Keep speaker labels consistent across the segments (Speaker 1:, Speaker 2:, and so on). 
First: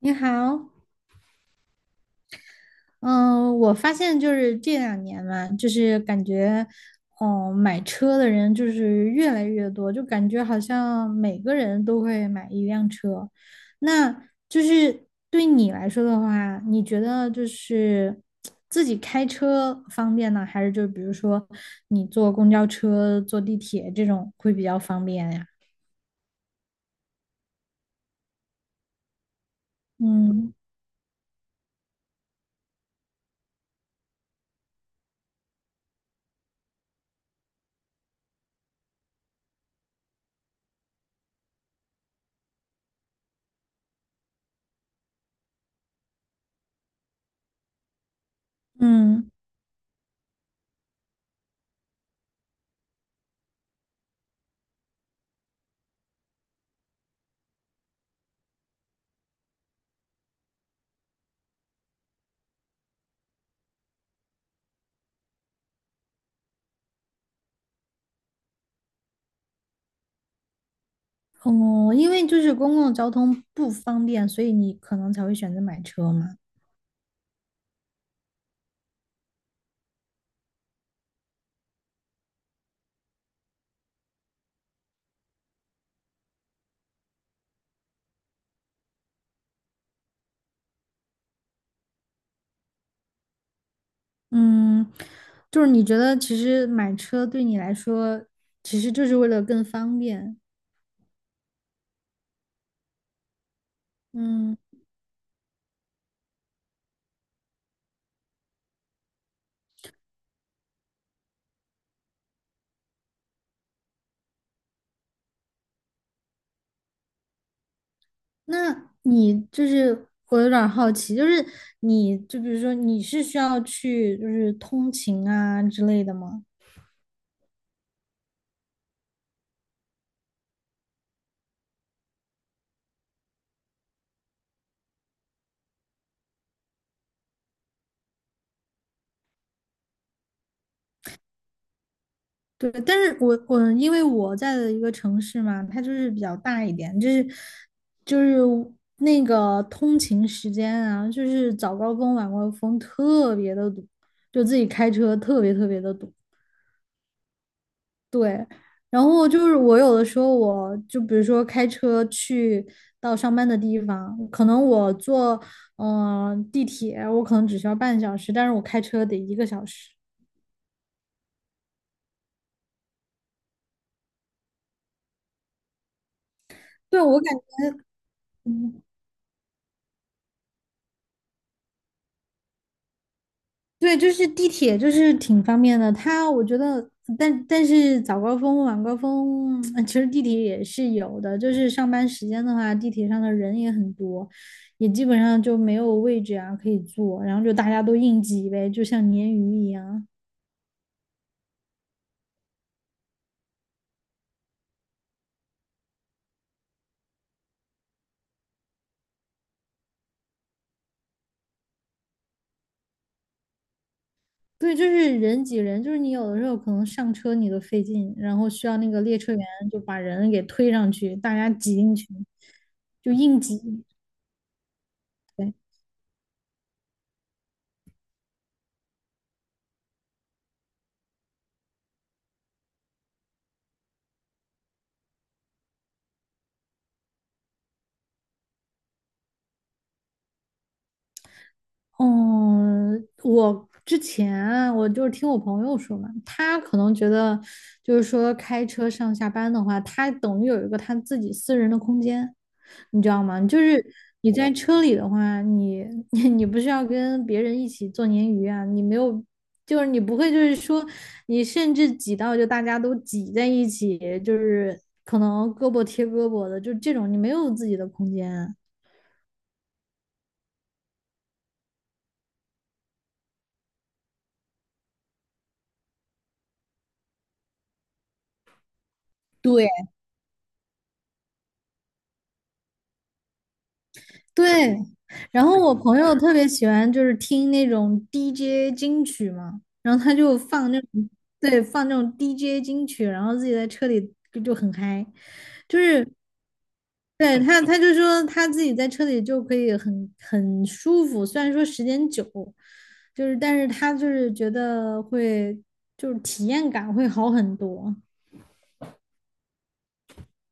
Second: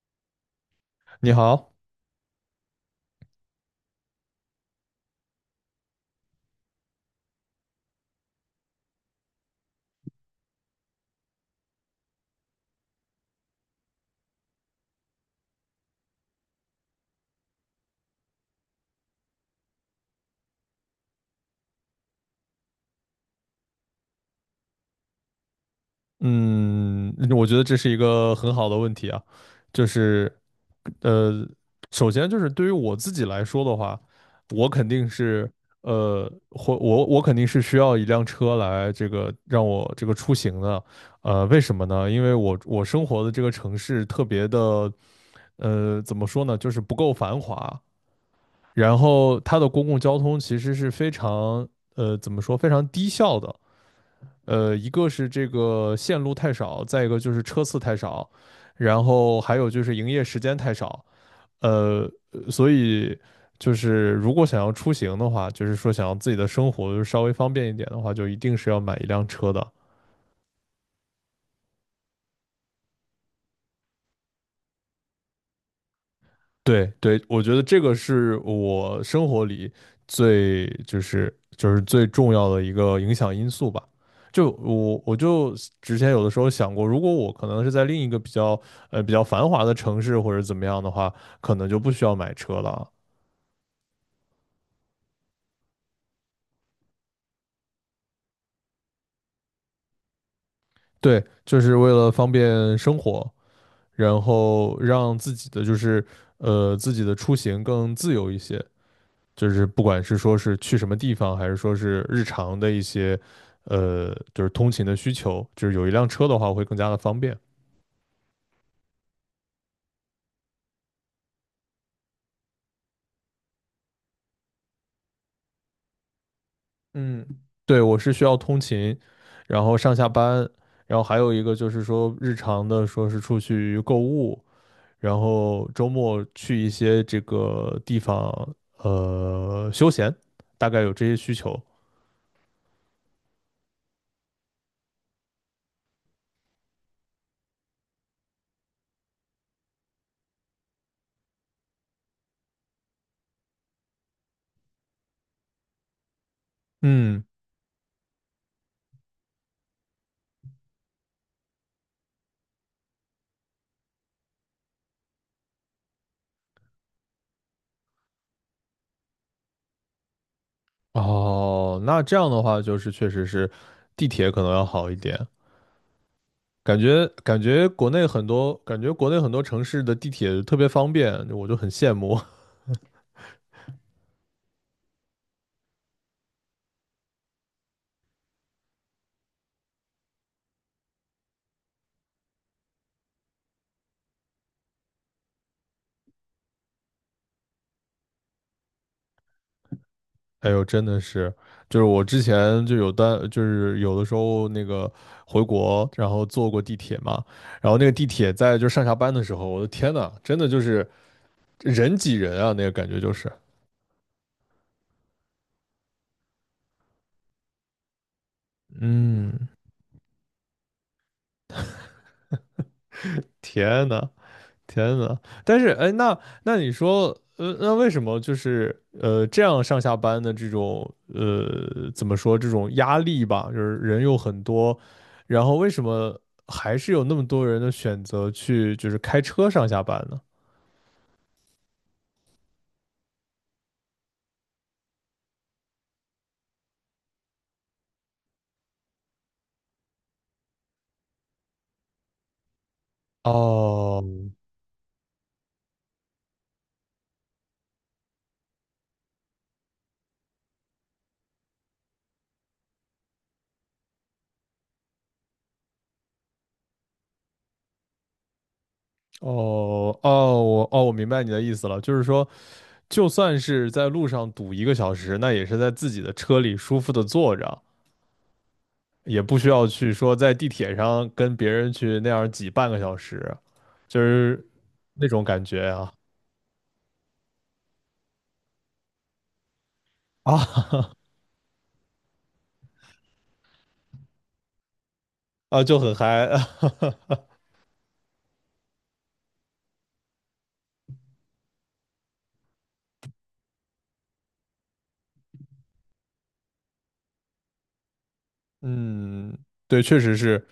Speaker 1: 你好，
Speaker 2: 你好。
Speaker 1: 嗯，我发现就是这两年嘛，就是感觉，哦，买车的人就是越来越多，就感觉好像每个人都会买一辆车。那就是对你来说的话，你觉得就是自己开车方便呢，还是就比如说你坐公交车、坐地铁这种会比较方便呀？
Speaker 2: 嗯，我觉得这是一个很好的问题啊。就是，
Speaker 1: 嗯
Speaker 2: 呃，首先就是对于我自己来说的话，我肯定是，呃，或我我肯定是需要一辆车来这个让我这个出行的。为什么呢？因为我生活的这个城市特别的，怎么说呢，就是不够繁华。然
Speaker 1: 嗯。
Speaker 2: 后它的公共交通其实是非常，怎么说，非常低效的。一个是这个线路太少，再一个就是车次太少，然后还有就是营业时间太少。呃，所以就是如果想要出行的话，就是说想要自己的生活稍微方便一点的话，就一定是要买一辆车的。
Speaker 1: 哦，因为就是公共交通不方便，所以你可能才会选择买车嘛。
Speaker 2: 对对，我觉得这个是我生活里最就是就是最重要的一个影响因素吧。就我我就之前有的时候想过，如果我可能是在另一个比较繁华的城市或者怎么样的话，可能就不需要买车了。
Speaker 1: 嗯，就是你觉得其实买车对你来说，其实就是为了更方便。
Speaker 2: 对，就是为了方便生活，然
Speaker 1: 嗯，
Speaker 2: 后让自己的自己的出行更自由一些。就是不管是说是去什么地方，还是说是日常的一些，就是通勤的需求，就是有一辆车的话会更加的方便。
Speaker 1: 那你就是我有点儿好奇，就是你就比如说你是需要去就是通勤啊之类的吗？
Speaker 2: 嗯，对，我是需要通勤，然后上下班。然后还有一个就是说日常的，说是出去购物，然后周末去一些这个地方，休闲，大概有这些需求。
Speaker 1: 对，但是我因为我在的一个城市嘛，它就是比较大一点，就是就是那个通勤时间啊，就是早高峰、晚高峰特别的堵，就自己开车特别特别的堵。
Speaker 2: 嗯。
Speaker 1: 对，然后就是我有的时候我就比如说开车去到上班的地方，可能我坐地铁，我可能只需要半小时，但是我开车得一个小时。
Speaker 2: 哦，那这样的话就是确实是地铁可能要好一点。
Speaker 1: 对，我感
Speaker 2: 感
Speaker 1: 觉。
Speaker 2: 觉国内很多城市的地铁特别方便，我就很羡慕。
Speaker 1: 对，就是地铁，就是挺方便的。它我觉得，但是早高峰、晚高峰，其实地铁也是有的。就是上班时间的话，地铁上的人也很多，也基本上就没有位置啊可以坐，然后就大家都硬挤呗，就像鲶鱼一样。
Speaker 2: 哎呦，真的是，就是我之前就有单，就是有的时候那个回国，然后坐过地铁嘛。然后那个地铁在就上下班的时候，我的天呐，真的就是人挤人啊，那个感觉就是。
Speaker 1: 对，就是人挤人，就是你有的时候可能上车你都费劲，然后需要那个列车员
Speaker 2: 嗯，
Speaker 1: 就把人给推上去，大家挤进去，就硬挤。
Speaker 2: 天呐，天呐。
Speaker 1: 对。
Speaker 2: 但是哎，那那你说，呃，那为什么就是这样上下班的这种怎么说这种压力吧，就是人又很多，然后为什么还是有那么多人的选择去就是开车上下班呢？
Speaker 1: 嗯，我之前我就是听我朋友说嘛，他可能觉得就是说开车上下班的话，他等于有一个他自己私人的空间，你知道吗？就是
Speaker 2: 哦
Speaker 1: 你在车里的话，你 你不是要跟别人一起做鲶鱼啊，你没有，就是你不会就是说你甚至挤到就大家都挤在一起，就是可能胳膊贴胳膊的，就这种你没有自己的空间。
Speaker 2: 哦,我明白你的意思了。就是说就算是在路上堵一个小时，那也是在自己的车里舒服的坐着，也不需要
Speaker 1: 对。
Speaker 2: 去说在地铁上跟别人去那样挤半个小时，就是
Speaker 1: 对，
Speaker 2: 那种感
Speaker 1: 然后
Speaker 2: 觉
Speaker 1: 我
Speaker 2: 啊。
Speaker 1: 朋友特别喜欢就是听那种 DJ 金曲嘛，然后他就放那
Speaker 2: 啊，
Speaker 1: 种，对，放那种 DJ 金曲，然后自己在车里就很嗨，
Speaker 2: 啊，就
Speaker 1: 就
Speaker 2: 很
Speaker 1: 是
Speaker 2: 嗨。
Speaker 1: 对他，他就说他自己在车里就可以很舒服，虽然说时间久，就是但是他就是觉得会就是体验感会好很多。
Speaker 2: 嗯，对，确实是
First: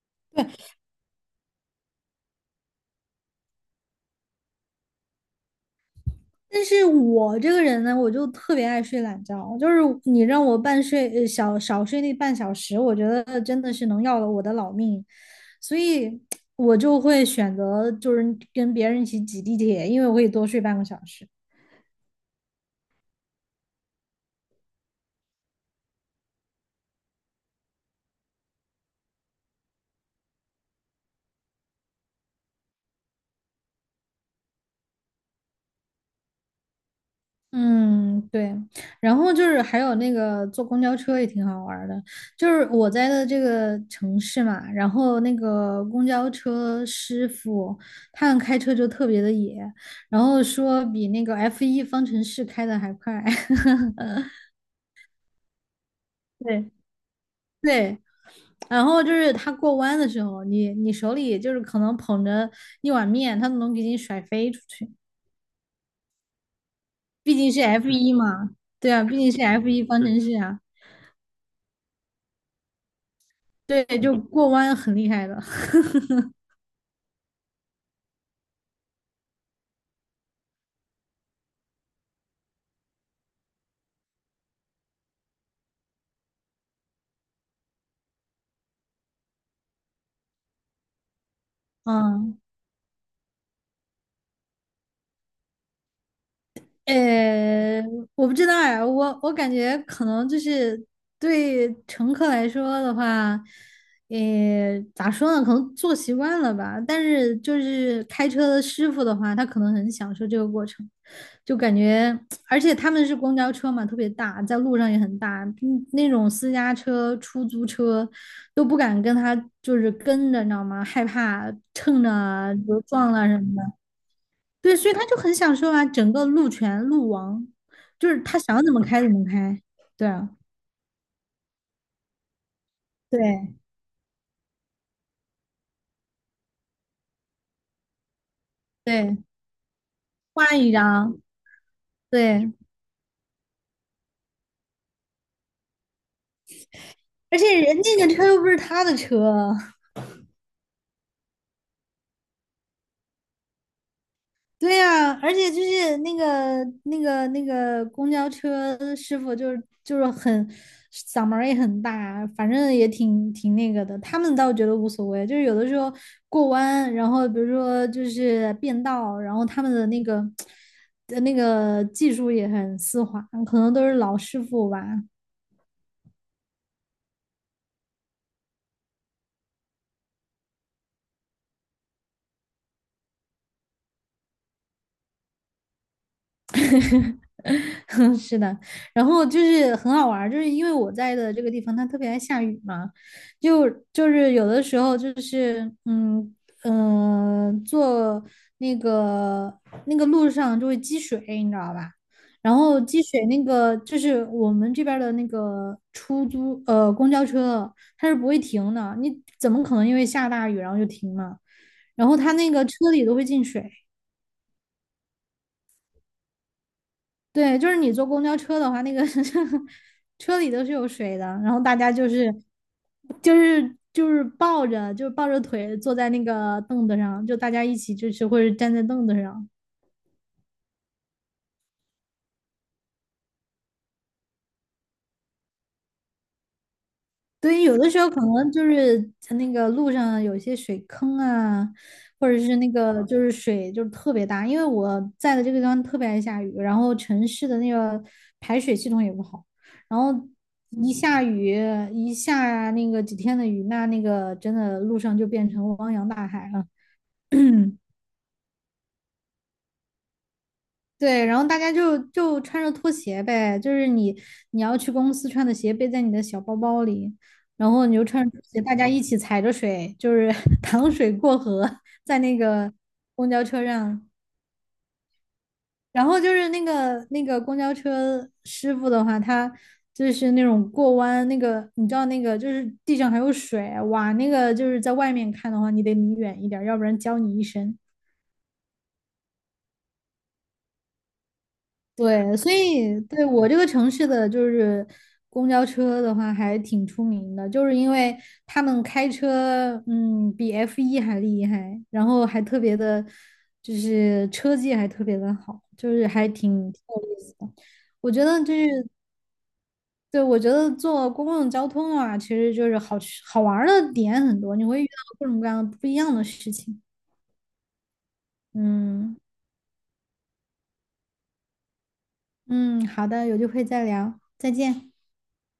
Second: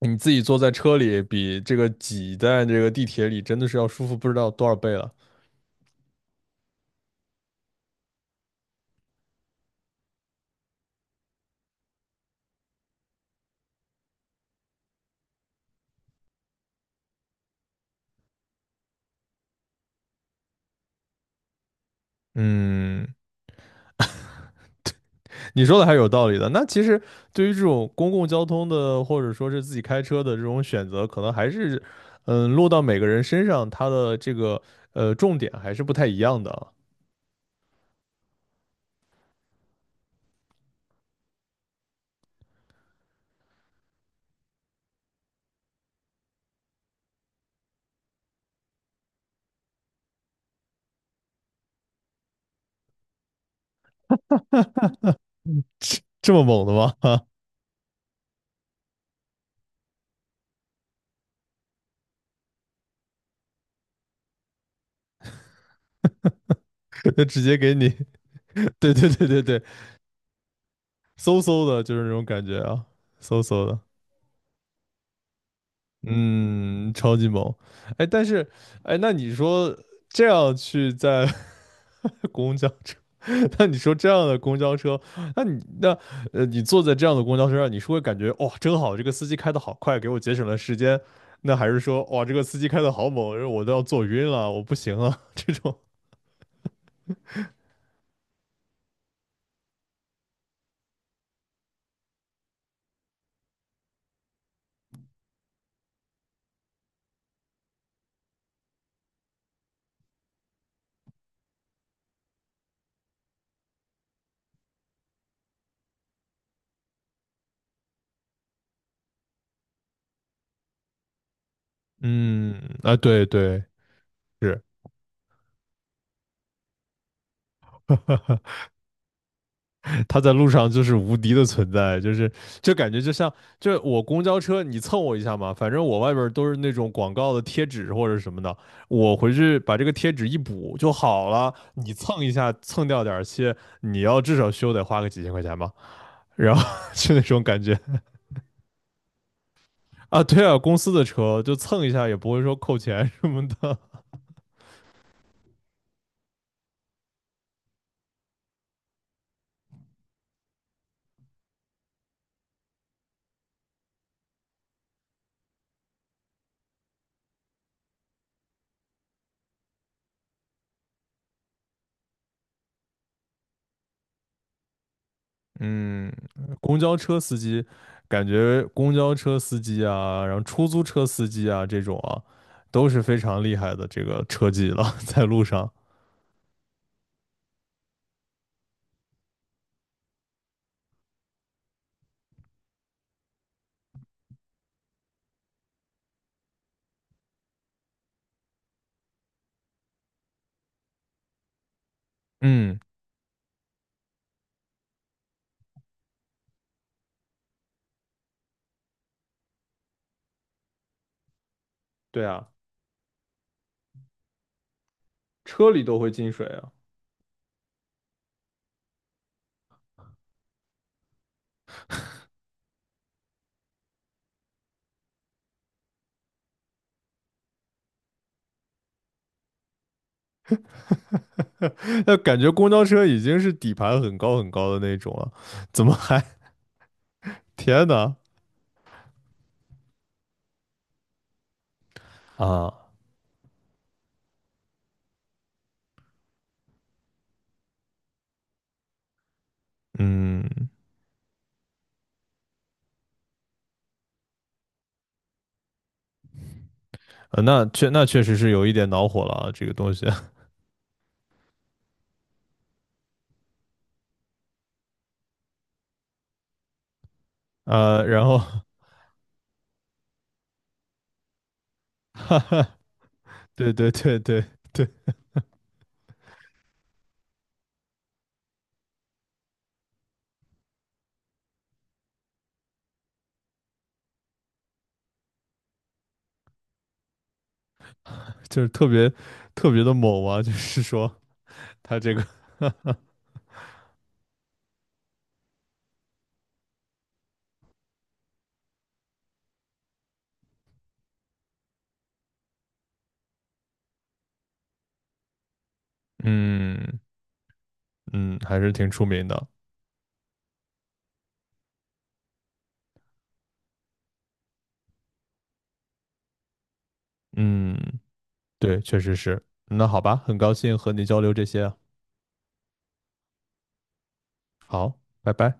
Speaker 2: 你自己坐在车里比这个挤在这个地铁里真的是要舒服不知道多少倍了。
Speaker 1: 但是我这个人呢，我就特别爱睡懒觉，就是你让我半睡，呃，小少睡那半小时，我觉得真的是能要了我的老命，所以我就会选择就是跟别人一起挤地铁，因为我可以多睡半个小时。
Speaker 2: 嗯，你说的还是有道理的。那其实对于这种公共交通的，或者说是自己开车的这种选择，可能还是，嗯，落到每个人身上，它的这个重点还是不太一样的。
Speaker 1: 嗯，对，然后就是还有那个坐公交车也挺好玩儿的，就是我在的这个城市嘛，然后那个公交车师傅他们开车就特别的野，然后说比那个 f 一方程式开的还快。
Speaker 2: 这这么猛
Speaker 1: 对，
Speaker 2: 的吗？啊，
Speaker 1: 对，然后就是他过弯的时候，你手里就是可能捧着一碗面，他都能给你甩飞出去。
Speaker 2: 就
Speaker 1: 毕
Speaker 2: 直
Speaker 1: 竟
Speaker 2: 接
Speaker 1: 是
Speaker 2: 给你，
Speaker 1: f 一嘛，
Speaker 2: 对
Speaker 1: 对啊，
Speaker 2: 对
Speaker 1: 毕
Speaker 2: 对
Speaker 1: 竟是
Speaker 2: 对对。
Speaker 1: f 一方程式啊，
Speaker 2: 嗖嗖的，就是那种感觉啊，嗖嗖的。
Speaker 1: 对，就过弯很厉害的。
Speaker 2: 嗯，超级猛。哎，但是，哎，那你说这样去在 公交车，那你说这样的公交车，那你那呃，你坐在这样的公交车上，你是会感觉哇、真好，这个司机开的好快，给我节省了时间。那还是说，哇，这
Speaker 1: 嗯，
Speaker 2: 个司机开的好猛，我都要坐晕了，我不行了，这种。
Speaker 1: 呃，我不知道呀，我感觉可能就是对乘客来说的话，咋说呢，可能坐习惯了吧。但是就是开车的师傅的话，他可能很享受这个过程，就感觉，而且他们是公交车嘛，特别大，在路上也很大，那种私家车、出租车都不敢跟他就是跟着，你知道吗？害怕 蹭着
Speaker 2: 嗯，
Speaker 1: 啊，比如
Speaker 2: 啊，
Speaker 1: 撞
Speaker 2: 对
Speaker 1: 了什么
Speaker 2: 对，
Speaker 1: 的。
Speaker 2: 是。
Speaker 1: 对，所以他就很享受啊，整个路权路王，就是他 想怎么开怎么开。对
Speaker 2: 他
Speaker 1: 啊，
Speaker 2: 在路上就是无敌的存在，就感觉就像
Speaker 1: 对
Speaker 2: 就我公交车你蹭我一下嘛，反正我外边都是那种广告的贴纸或者什么的，我
Speaker 1: 对，
Speaker 2: 回去把这个贴纸一
Speaker 1: 换一
Speaker 2: 补就
Speaker 1: 张，
Speaker 2: 好了，你蹭一
Speaker 1: 对，
Speaker 2: 下蹭掉点儿漆，你要至少修得花个几千块钱吧，然后 就那
Speaker 1: 而
Speaker 2: 种
Speaker 1: 且
Speaker 2: 感觉
Speaker 1: 人家的车又不是他的车，
Speaker 2: 啊。对啊，公司的车就蹭一下也不会说扣钱什么的。
Speaker 1: 对呀，而且就是那个公交车师傅，就是很嗓门儿也很大，反正也挺那个的。他们倒觉得无所谓，就是有的时候过弯，然后比如说就是变道，然后他们的那个技术也很丝滑，可能都是老师傅吧。
Speaker 2: 嗯，公交车司机，感觉公交车司机啊，然后出租车司机啊这种啊，都是非常厉害的这个车技了，在路上。
Speaker 1: 是的，然后就是很好玩儿就是因为我在的这个地方它特别爱下雨嘛，就是有的时候就是坐那个路上就会积水，你知道吧？然
Speaker 2: 嗯，
Speaker 1: 后积水那个就是我们这边儿的那个公交车它是不会停的，你怎么可能因为下大雨然后就停呢？然后
Speaker 2: 对
Speaker 1: 它
Speaker 2: 啊，
Speaker 1: 那个车里都会进水。
Speaker 2: 车里都会进水啊。
Speaker 1: 对，就是你坐公交车的话，那个 车里都是有水的，然后大家就是就是就是抱着就是抱着腿坐在那个凳子上，就大家一起就是或者站在凳子上。
Speaker 2: 那感觉公交车已经是底盘很高很高的那种了，怎么还？
Speaker 1: 对，有
Speaker 2: 天
Speaker 1: 的时候
Speaker 2: 呐！
Speaker 1: 可能就是在那个路上有些水坑啊，或者是那
Speaker 2: 啊，
Speaker 1: 个就是水就是特别大，因为我在的这个地方特别爱下雨，然后城市的那个排水系统也不好，然后
Speaker 2: 嗯，
Speaker 1: 一下雨一下那个几天的雨，那个真的路上就变成汪洋大海了。
Speaker 2: 那 确实是有一点恼火了啊，这个东西。
Speaker 1: 对，然后大家就穿着拖鞋呗，就是你要去公司穿的鞋背在你的小包包里，然后你就
Speaker 2: 然
Speaker 1: 穿着
Speaker 2: 后，
Speaker 1: 拖鞋，大 家一起踩着水，就是 淌水过河，在那
Speaker 2: 哈
Speaker 1: 个
Speaker 2: 哈，
Speaker 1: 公交车
Speaker 2: 对对
Speaker 1: 上。
Speaker 2: 对对对。
Speaker 1: 然后就是那个公交车师傅的话，他就是那种过弯，那个你知道那个就是地上还有水，哇，那个就是在外面看的话，你得离远一点儿，要不然浇你一身。
Speaker 2: 就是特别特别的猛啊，就是说。他这个
Speaker 1: 对，所 以对我这个城市的就是公交车的话，还挺出名的，就是因为他们开车，比 f 一还厉害，然后还特别的，就是车技还特别的好，就是还挺
Speaker 2: 嗯，
Speaker 1: 有意思的。我觉
Speaker 2: 嗯，
Speaker 1: 得就
Speaker 2: 还
Speaker 1: 是，
Speaker 2: 是挺出名的。
Speaker 1: 对，我觉得坐公共交通啊，其实就是好吃好玩儿的点很多，你会遇到各种各样的不一样的事情。
Speaker 2: 嗯，对，确实
Speaker 1: 嗯
Speaker 2: 是。那好吧，很高兴和你交流这些啊。
Speaker 1: 嗯，好的，有机会再聊，再见。
Speaker 2: 好，拜拜。